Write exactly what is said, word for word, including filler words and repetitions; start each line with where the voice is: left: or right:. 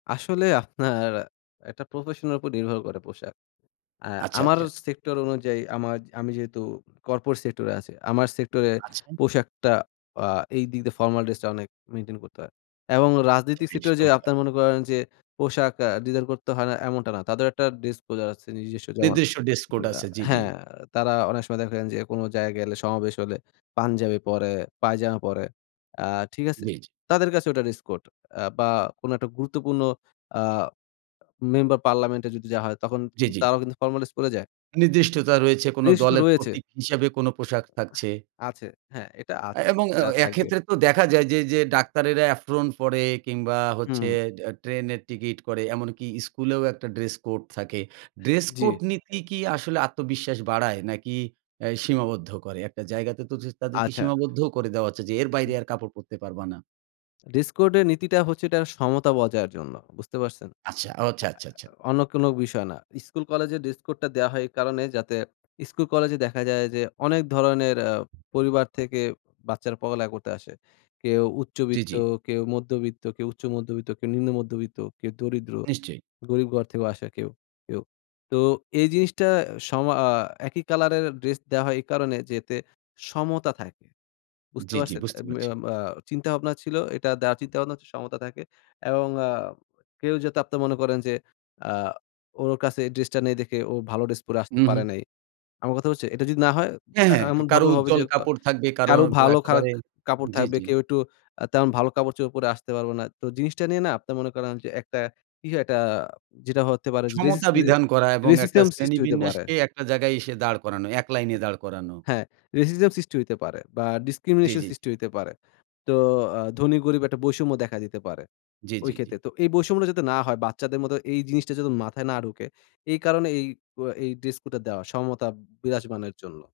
left: আসলে আপনার একটা প্রফেশনের উপর নির্ভর করে পোশাক। আ
right: আচ্ছা,
left: আমার
right: আচ্ছা।
left: সেক্টর অনুযায়ী আমা আমি যেহেতু কর্পোরেট সেক্টরে আছি, আমার সেক্টরে
right: আচ্ছা।
left: পোশাকটা আ এই দিক দিয়ে ফর্মাল ড্রেসটা অনেক মেইনটেইন করতে হয় এবং
right: আচ্ছা।
left: রাজনৈতিক
right: বেশ
left: সেক্টরে যে,
right: চমৎকার।
left: আপনারা মনে করেন যে, পোশাক আ ডিজাইন করতে হয় না এমনটা না। তাদেরও একটা ডিসপোজার আছে নিজস্ব যেমন
right: নির্দিষ্ট ড্রেস কোড
left: আ
right: আছে জ্বি, জ্বি।
left: হ্যাঁ, তারা অনেক সময় দেখেন যে, কোনো জায়গায় গেলে সমাবেশ হলে পাঞ্জাবি পড়ে, পায়জামা পড়ে, আ ঠিক আছে?
right: জ্বি, জ্বি।
left: তাদের কাছে ওটা ড্রেস কোড আ বা কোনো একটা গুরুত্বপূর্ণ আ মেম্বার পার্লামেন্ট এ যদি যাওয়া হয় তখন
right: জ্বি, জ্বি।
left: তারাও কিন্তু ফর্মাল ড্রেস পড়ে যায়।
right: নির্দিষ্টতা রয়েছে কোনো
left: রেশ তো
right: দলের
left: রয়েছে।
right: প্রতীক হিসেবে কোনো পোশাক থাকছে
left: আছে, হ্যাঁ, এটা আ
right: এবং আ
left: থা থাকবে।
right: এক্ষেত্রে তো দেখা যায় যে যে, ডাক্তারেরা এফ্রন পড়ে কিংবা হচ্ছে
left: হুম।
right: এ ট্রেনের টিকিট করে। এমনকি স্কুলেও একটা ড্রেস কোড থাকে। ড্রেস
left: জ্বি।
right: কোড নিতি কি আসলে আত্মবিশ্বাস বাড়ায়? নাকি আ সীমাবদ্ধ করে? একটা জায়গাতে তো তাদের কি
left: আচ্ছা।
right: সীমাবদ্ধও করে দেওয়া হচ্ছে যে, এর বাইরে
left: হুম।
right: আর কাপড় পরতে পারবা না।
left: ড্রেস কোড এর নীতিটা হচ্ছে এটা সমতা বজায় জন্য বুঝতে পারছেন? আ
right: আচ্ছা, ও আচ্ছা, আচ্ছা, আচ্ছা।
left: আ অন্য কোনো বিষয় না। স্কুল কলেজের ড্রেস কোডটা দেওয়া হয় এই কারণে যাতে স্কুল কলেজে দেখা যায় যে, অনেক ধরনের আ পরিবার থেকে বাচ্চারা পড়ালেখা করতে আসে। কেউ
right: জ্বি,
left: উচ্চবিত্ত,
right: জ্বি।
left: কেউ মধ্যবিত্ত, কেউ উচ্চমধ্যবিত্ত, কেউ নিম্ন মধ্যবিত্ত, কেউ দরিদ্র
right: নিশ্চয়ই।
left: গরীব ঘর থেকেও আসে কেউ, কেউ। তো এই জিনিসটা সমা আ একই কালারের ড্রেস দেওয়া হয় এই কারণে যে, এতে সমতা থাকে। বুঝতে
right: জ্বী, জ্বী
left: পারছেন?
right: বুঝতে পারছি।
left: আম আ আ চিন্তা-ভাবনা ছিল। এটা দেয়ার চিন্তা ভাবনা সমতা থাকে। এবং আ কেউ যাতে আপনার মনে করেন যে, আ ওর কাছে ড্রেসটা নেই দেখে ও ভালো ড্রেস পরে
right: হু,
left: আসতে
right: হুম।
left: পারে নাই। আমার কথা হচ্ছে এটা যদি না হয়
right: হ্যাঁ,
left: আ
right: হ্যাঁ। কা কারো
left: এমনভাবে হবে
right: উজ্জ্বল
left: যে, কা
right: কাপড় থাকবে কারো
left: কারো
right: তো
left: ভালো খারাপ
right: একেবারে
left: কাপড়
right: জ্বী,
left: থাকবে
right: জ্বী।
left: কেউ একটু আ তেমন ভালো কাপড়-চোপড় পরে আসতে পারবে না। তো জিনিসটা নিয়ে না আপনার মনে করেন যে, একটা কি একটা যেটা হতে পারে
right: সমতা
left: রেজিজে
right: বিধান করা এবং একটা
left: রেসিস্টেম
right: শ্রেণী
left: সৃষ্টি হতে পারে
right: বিন্যাসকে একটা জায়গায় এসে দাঁড় করানো, এক
left: আ
right: লাইনে দাঁড় করানো।
left: হ্যাঁ, রেসিজম সৃষ্টি হতে পারে বা
right: জ্বি,
left: ডিসক্রিমিনেশন
right: জ্বি।
left: সৃষ্টি হতে পারে। তো আ ধনী গরিব একটা বৈষম্য দেখা দিতে পারে।
right: জ্বি,
left: ওই
right: জ্বি,
left: ক্ষেত্রে।
right: জ্বি।
left: তো এই বৈষম্যটা যাতে না হয় বাচ্চাদের মতো এই জিনিসটা যাতে মাথায় না ঢুকে এই কারণে, এই ক এই ড্রেস কোডটা দেওয়া সমতা বিরাজমানর জন্য।